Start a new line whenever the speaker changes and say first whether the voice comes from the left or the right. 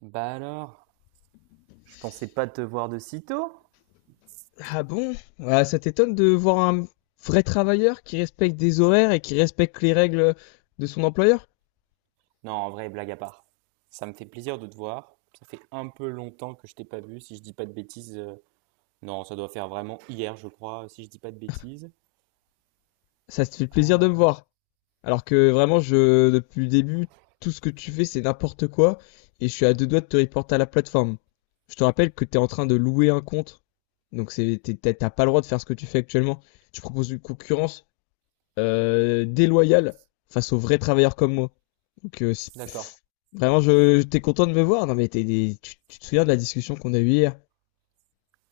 right: Bah alors, je pensais pas te voir de si tôt.
left: Ah bon? Ah, ça t'étonne de voir un vrai travailleur qui respecte des horaires et qui respecte les règles de son employeur?
right: Non, en vrai, blague à part. Ça me fait plaisir de te voir. Ça fait un peu longtemps que je t'ai pas vu, si je dis pas de bêtises. Non, ça doit faire vraiment hier, je crois, si je dis pas de bêtises.
left: Ça te fait plaisir de me
right: Euh,
left: voir. Alors que vraiment, je, depuis le début, tout ce que tu fais, c'est n'importe quoi et je suis à deux doigts de te reporter à la plateforme. Je te rappelle que t'es en train de louer un compte. Donc c'est, t'es- t'as pas le droit de faire ce que tu fais actuellement. Tu proposes une concurrence déloyale face aux vrais travailleurs comme moi. Donc, c-
right: d'accord.
left: vraiment, je- t'es content de me voir. Non, mais t'es des- tu te souviens de la discussion qu'on a eue hier?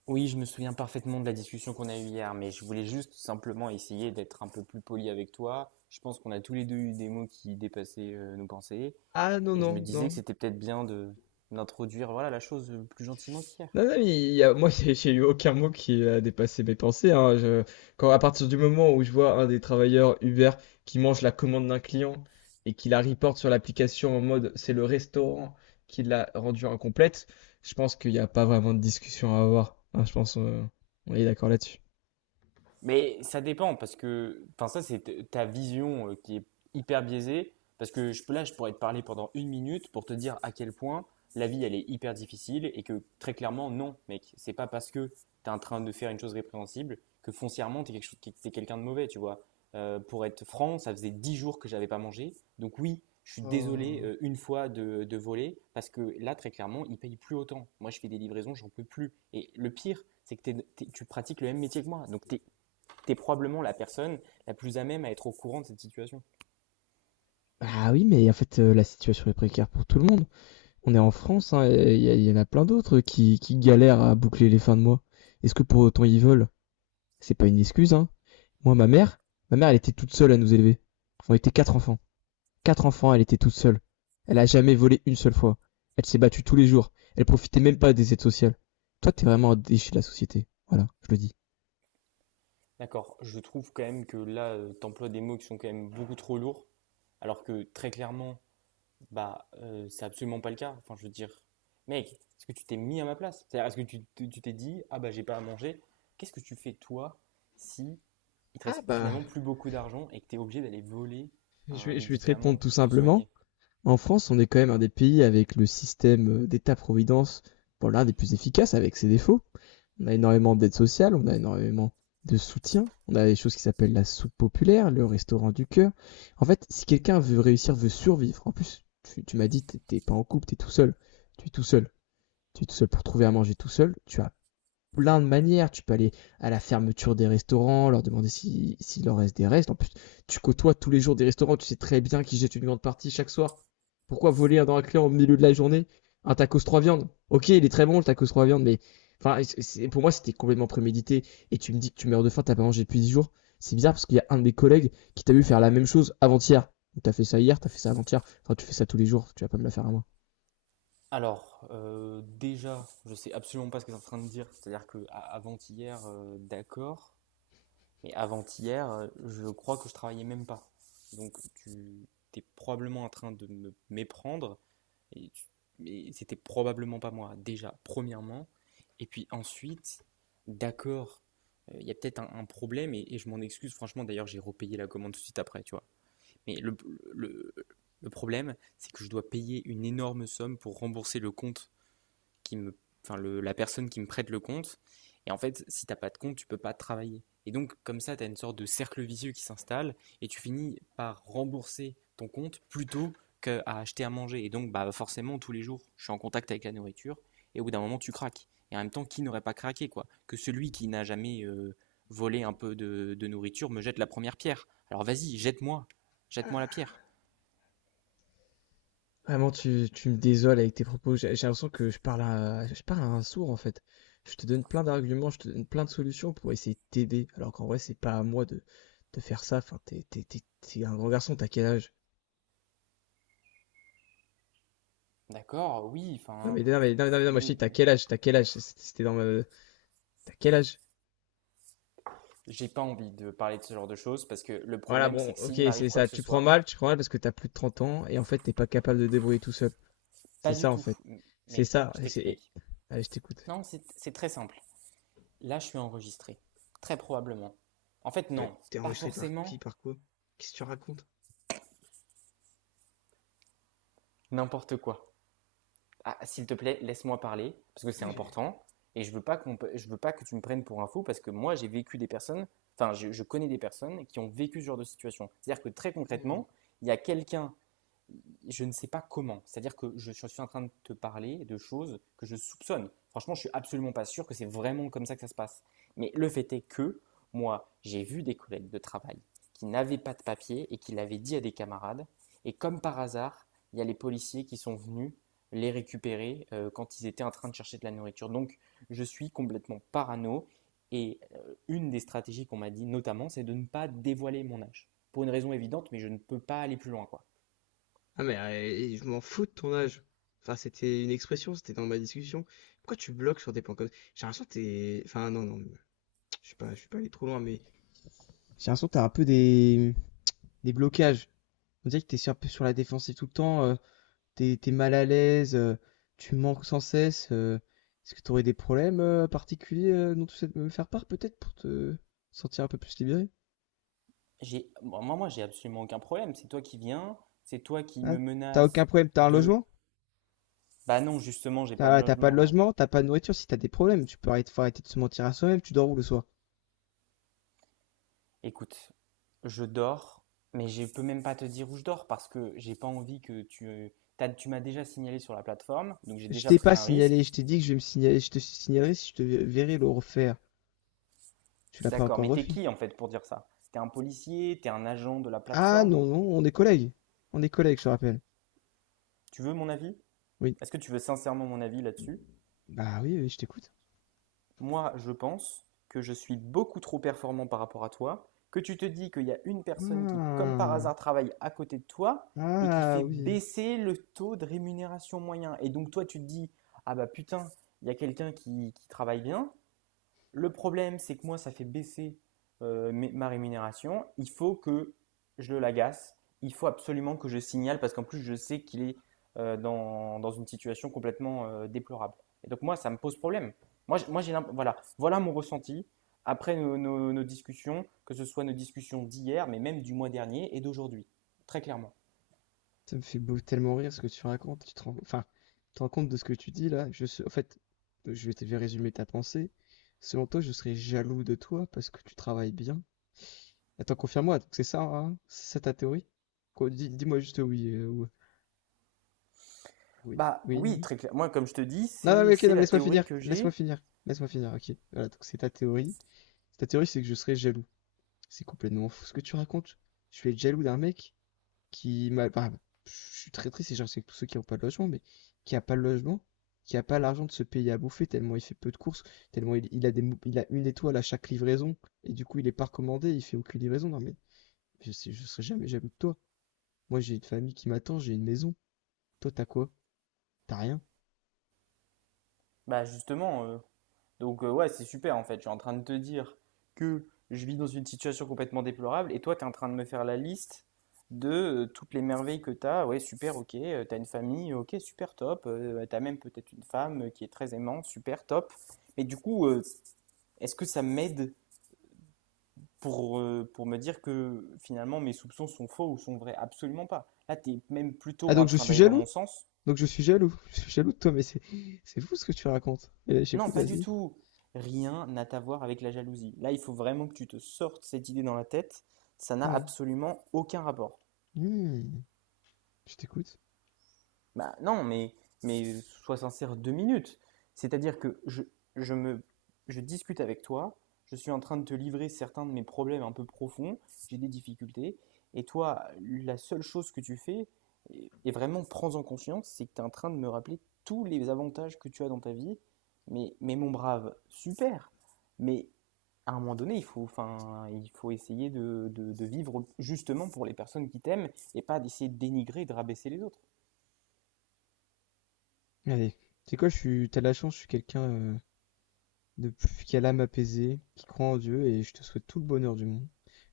right: Oui, je me souviens parfaitement de la discussion qu'on a eue hier, mais je voulais juste simplement essayer d'être un peu plus poli avec toi. Je pense qu'on a tous les deux eu des mots qui dépassaient nos pensées,
left: Ah non,
right: et je me
left: non,
right: disais que
left: non.
right: c'était peut-être bien de d'introduire voilà la chose plus gentiment qu'hier.
left: Non, non, mais il y a, moi, j'ai eu aucun mot qui a dépassé mes pensées, hein. Je- quand, à partir du moment où je vois un des travailleurs Uber qui mange la commande d'un client et qui la reporte sur l'application en mode c'est le restaurant qui l'a rendue incomplète, je pense qu'il n'y a pas vraiment de discussion à avoir. Hein, je pense on est d'accord là-dessus.
right: Mais ça dépend parce que, enfin ça c'est ta vision qui est hyper biaisée parce que là je pourrais te parler pendant une minute pour te dire à quel point la vie elle est hyper difficile et que très clairement non mec, c'est pas parce que t'es en train de faire une chose répréhensible que foncièrement t'es quelque chose, t'es t'es quelqu'un de mauvais tu vois. Pour être franc, ça faisait 10 jours que j'avais pas mangé, donc oui. Je suis désolé
left: Oh.
right: une fois de voler parce que là, très clairement, ils payent plus autant. Moi, je fais des livraisons, j'en peux plus. Et le pire, c'est que tu pratiques le même métier que moi. Donc, t'es tu es probablement la personne la plus à même à être au courant de cette situation.
left: Ah oui, mais en fait, la situation est précaire pour tout le monde. On est en France, hein, et il y, y en a plein d'autres qui galèrent à boucler les fins de mois. Est-ce que pour autant ils veulent C'est pas une excuse, hein. Moi, ma mère, elle était toute seule à nous élever. On était quatre enfants. Quatre enfants, elle était toute seule. Elle a jamais volé une seule fois. Elle s'est battue tous les jours. Elle profitait même pas des aides sociales. Toi, t'es vraiment un déchet de la société. Voilà, je le dis.
right: D'accord, je trouve quand même que là, tu emploies des mots qui sont quand même beaucoup trop lourds, alors que très clairement, bah, c'est absolument pas le cas. Enfin, je veux dire, mec, est-ce que tu t'es mis à ma place? C'est-à-dire, est-ce que tu t'es dit, ah bah j'ai pas à manger, qu'est-ce que tu fais toi si il te
left: Ah
right: reste
left: bah,
right: finalement plus beaucoup d'argent et que tu es obligé d'aller voler un
left: je vais te
right: médicament
left: répondre tout
right: pour te
left: simplement.
right: soigner?
left: En France, on est quand même un des pays avec le système d'État-providence, bon, l'un des plus efficaces avec ses défauts. On a énormément d'aide sociale, on a énormément de soutien, on a des choses qui s'appellent la soupe populaire, le restaurant du cœur. En fait, si quelqu'un veut réussir, veut survivre, en plus, tu m'as dit, t'es pas en couple, t'es tout seul, tu es tout seul, tu es tout seul pour trouver à manger tout seul, tu as plein de manières. Tu peux aller à la fermeture des restaurants, leur demander s'il si- s'il leur reste des restes. En plus, tu côtoies tous les jours des restaurants, tu sais très bien qu'ils jettent une grande partie chaque soir. Pourquoi voler un dans un client au milieu de la journée un tacos trois viandes? Ok, il est très bon le tacos trois viandes, mais enfin, c'est- pour moi, c'était complètement prémédité. Et tu me dis que tu meurs de faim, t'as pas mangé depuis 10 jours. C'est bizarre parce qu'il y a un de mes collègues qui t'a vu faire la même chose avant-hier. Donc, t'as fait ça hier, t'as fait ça avant-hier. Enfin, tu fais ça tous les jours, tu vas pas me la faire à moi.
right: Alors, déjà, je sais absolument pas ce que tu es en train de dire. C'est-à-dire que avant-hier, d'accord, mais avant-hier, je crois que je travaillais même pas. Donc tu es probablement en train de me méprendre et, c'était probablement pas moi déjà premièrement et puis ensuite d'accord, il y a peut-être un problème et je m'en excuse franchement, d'ailleurs j'ai repayé la commande tout de suite après tu vois, mais le, le problème c'est que je dois payer une énorme somme pour rembourser le compte qui me, enfin la personne qui me prête le compte. Et en fait, si t'as pas de compte, tu peux pas travailler. Et donc, comme ça, t'as une sorte de cercle vicieux qui s'installe et tu finis par rembourser ton compte plutôt qu'à acheter à manger. Et donc, bah, forcément, tous les jours, je suis en contact avec la nourriture et au bout d'un moment, tu craques. Et en même temps, qui n'aurait pas craqué, quoi? Que celui qui n'a jamais volé un peu de nourriture me jette la première pierre. Alors vas-y, jette-moi, jette-moi la pierre.
left: Vraiment, tu me désoles avec tes propos. J'ai l'impression que je parle à un sourd, en fait. Je te donne plein d'arguments, je te donne plein de solutions pour essayer de t'aider. Alors qu'en vrai, c'est pas à moi de faire ça. Enfin, t'es un grand garçon, t'as quel âge?
right: D'accord, oui,
left: Non,
right: enfin,
left: mais, non, mais, non, mais, non, mais, non, moi, je te dis, t'as quel âge? T'as quel âge? C'était dans ma, t'as quel âge?
right: j'ai pas envie de parler de ce genre de choses parce que le
left: Voilà,
right: problème,
left: bon,
right: c'est que
left: ok,
right: s'il m'arrive
left: c'est
right: quoi
left: ça.
right: que ce soit,
left: Tu prends mal parce que t'as plus de 30 ans et en fait, t'es pas capable de te débrouiller tout seul. C'est
right: pas du
left: ça, en
right: tout.
left: fait. C'est
right: Mais
left: ça.
right: je
left: Et c'est-
right: t'explique.
left: Allez, je t'écoute.
right: Non, c'est très simple. Là, je suis enregistré. Très probablement. En fait, non,
left: T'es
right: pas
left: enregistré par qui,
right: forcément.
left: par quoi? Qu'est-ce que tu racontes?
right: N'importe quoi. Ah, s'il te plaît, laisse-moi parler parce que c'est
left: Mais j'ai-
right: important. Et je veux pas que tu me prennes pour un fou parce que moi, j'ai vécu des personnes. Enfin, je connais des personnes qui ont vécu ce genre de situation. C'est-à-dire que très
left: Hmm.
right: concrètement, il y a quelqu'un, je ne sais pas comment. C'est-à-dire que je suis en train de te parler de choses que je soupçonne. Franchement, je suis absolument pas sûr que c'est vraiment comme ça que ça se passe. Mais le fait est que moi, j'ai vu des collègues de travail qui n'avaient pas de papier et qui l'avaient dit à des camarades. Et comme par hasard, il y a les policiers qui sont venus les récupérer quand ils étaient en train de chercher de la nourriture. Donc, je suis complètement parano. Et une des stratégies qu'on m'a dit notamment, c'est de ne pas dévoiler mon âge. Pour une raison évidente, mais je ne peux pas aller plus loin. Quoi.
left: Ah mais eh, je m'en fous de ton âge. Enfin, c'était une expression, c'était dans ma discussion. Pourquoi tu bloques sur des points comme ça? J'ai l'impression que t'es... Enfin, non, non, je suis pas allé trop loin, mais... J'ai l'impression que t'as un peu des blocages. On dirait que t'es sur- un peu sur la défensive tout le temps, t'es mal à l'aise, tu manques sans cesse. Est-ce que t'aurais des problèmes particuliers dont tu sais me faire part peut-être pour te sentir un peu plus libéré?
right: Bon, moi, moi, j'ai absolument aucun problème. C'est toi qui viens, c'est toi qui
left: Ah,
right: me
left: t'as aucun
right: menace
left: problème, t'as un
right: de.
left: logement?
right: Bah non, justement, j'ai pas de
left: T'as pas de
right: logement, non.
left: logement, t'as pas de nourriture, si t'as des problèmes, tu peux arrêter, faut arrêter de se mentir à soi-même, tu dors où le soir?
right: Écoute, je dors, mais je peux même pas te dire où je dors parce que j'ai pas envie que tu. Tu m'as déjà signalé sur la plateforme, donc j'ai
left: Je
right: déjà
left: t'ai
right: pris
left: pas
right: un
left: signalé,
right: risque.
left: je t'ai dit que je vais me signaler, je te signalerai si je te verrai le refaire. Tu l'as pas
right: D'accord,
left: encore
right: mais t'es
left: refait.
right: qui en fait pour dire ça? T'es un policier, t'es un agent de la
left: Ah
right: plateforme.
left: non, non, on est collègues. On est collègues, je te rappelle.
right: Tu veux mon avis?
left: Oui.
right: Est-ce que tu veux sincèrement mon avis là-dessus?
left: Bah oui, oui, je t'écoute.
right: Moi, je pense que je suis beaucoup trop performant par rapport à toi, que tu te dis qu'il y a une personne qui, comme par
left: Ah,
right: hasard, travaille à côté de toi et qui
left: ah
right: fait
left: oui.
right: baisser le taux de rémunération moyen. Et donc toi, tu te dis, ah bah putain, il y a quelqu'un qui travaille bien, le problème, c'est que moi, ça fait baisser ma rémunération. Il faut que je le l'agace. Il faut absolument que je signale parce qu'en plus, je sais qu'il est dans une situation complètement déplorable. Et donc, moi, ça me pose problème. Moi, j'- moi j'ai l'imp- voilà mon ressenti après nos discussions, que ce soit nos discussions d'hier, mais même du mois dernier et d'aujourd'hui, très clairement.
left: Ça me fait beau- tellement rire ce que tu racontes. Enfin, tu te rends compte de ce que tu dis là. Je se- en fait, je vais te faire résumer ta pensée. Selon toi, je serais jaloux de toi parce que tu travailles bien. Attends, confirme-moi, donc c'est ça, hein C'est ça ta théorie? Quoi, dis, moi juste oui, ou- oui,
right: Bah
left: oui,
right: oui,
left: non.
right: très clair. Moi, comme je te dis,
left: Non, non,
right: c'est
left: mais ok,
right: c'est
left: non, mais
right: la
left: laisse-moi
right: théorie
left: finir.
right: que
left: Laisse-moi
right: j'ai.
left: finir. Laisse-moi finir. Ok. Voilà, donc c'est ta théorie. Ta théorie, c'est que je serais jaloux. C'est complètement fou ce que tu racontes. Je vais être jaloux d'un mec qui m'a. Enfin, je suis très triste et j'en sais que tous ceux qui n'ont pas de logement, mais qui a pas de logement, qui a pas l'argent de se payer à bouffer tellement il fait peu de courses, tellement il a des, mou- il a une étoile à chaque livraison et du coup il est pas recommandé, il fait aucune livraison. Non, mais je sais, je serais jamais jaloux de toi. Moi, j'ai une famille qui m'attend, j'ai une maison. Toi, t'as quoi? T'as rien.
right: Bah justement, donc ouais, c'est super en fait. Je suis en train de te dire que je vis dans une situation complètement déplorable et toi, tu es en train de me faire la liste de toutes les merveilles que tu as. Ouais, super, ok. T'as une famille, ok, super, top. Bah, t'as même peut-être une femme qui est très aimante, super, top. Mais du coup, est-ce que ça m'aide pour me dire que finalement mes soupçons sont faux ou sont vrais? Absolument pas. Là, tu es même
left: Ah,
right: plutôt
left: donc
right: en
left: je
right: train
left: suis
right: d'aller dans mon
left: jaloux?
right: sens.
left: Donc je suis jaloux. Je suis jaloux de toi, mais c'est fou ce que tu racontes. Et là,
right: Non,
left: j'écoute,
right: pas du
left: vas-y.
right: tout. Rien n'a à voir avec la jalousie. Là, il faut vraiment que tu te sortes cette idée dans la tête. Ça n'a
left: Ah bon.
right: absolument aucun rapport.
left: Hmm, je t'écoute.
right: Bah non, mais sois sincère 2 minutes. C'est-à-dire que je me, je discute avec toi, je suis en train de te livrer certains de mes problèmes un peu profonds, j'ai des difficultés, et toi, la seule chose que tu fais, et vraiment prends-en conscience, c'est que tu es en train de me rappeler tous les avantages que tu as dans ta vie. Mais mon brave, super. Mais à un moment donné, enfin, il faut essayer de vivre justement pour les personnes qui t'aiment et pas d'essayer de dénigrer, de rabaisser les autres.
left: Allez. C'est quoi, je suis, t'as de la chance, je suis quelqu'un de plus qui a l'âme apaisée, qui croit en Dieu, et je te souhaite tout le bonheur du monde.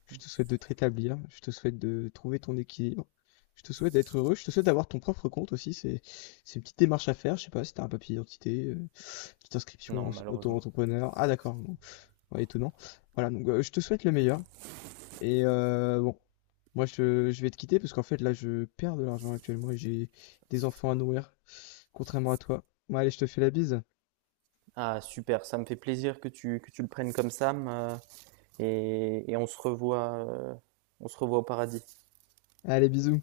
left: Je te souhaite de te rétablir, je te souhaite de trouver ton équilibre, je te souhaite d'être heureux, je te souhaite d'avoir ton propre compte aussi, c'est une petite démarche à faire, je sais pas si t'as un papier d'identité, petite inscription
right: Non,
left: en-
right: malheureusement.
left: auto-entrepreneur, ah d'accord, bon, ouais, étonnant. Voilà, donc je te souhaite le meilleur, et bon, moi, je vais te quitter parce qu'en fait, là, je perds de l'argent actuellement et j'ai des enfants à nourrir, contrairement à toi. Bon, allez, je te fais la bise.
right: Ah, super, ça me fait plaisir que tu le prennes comme ça. Et on se revoit au paradis.
left: Allez, bisous.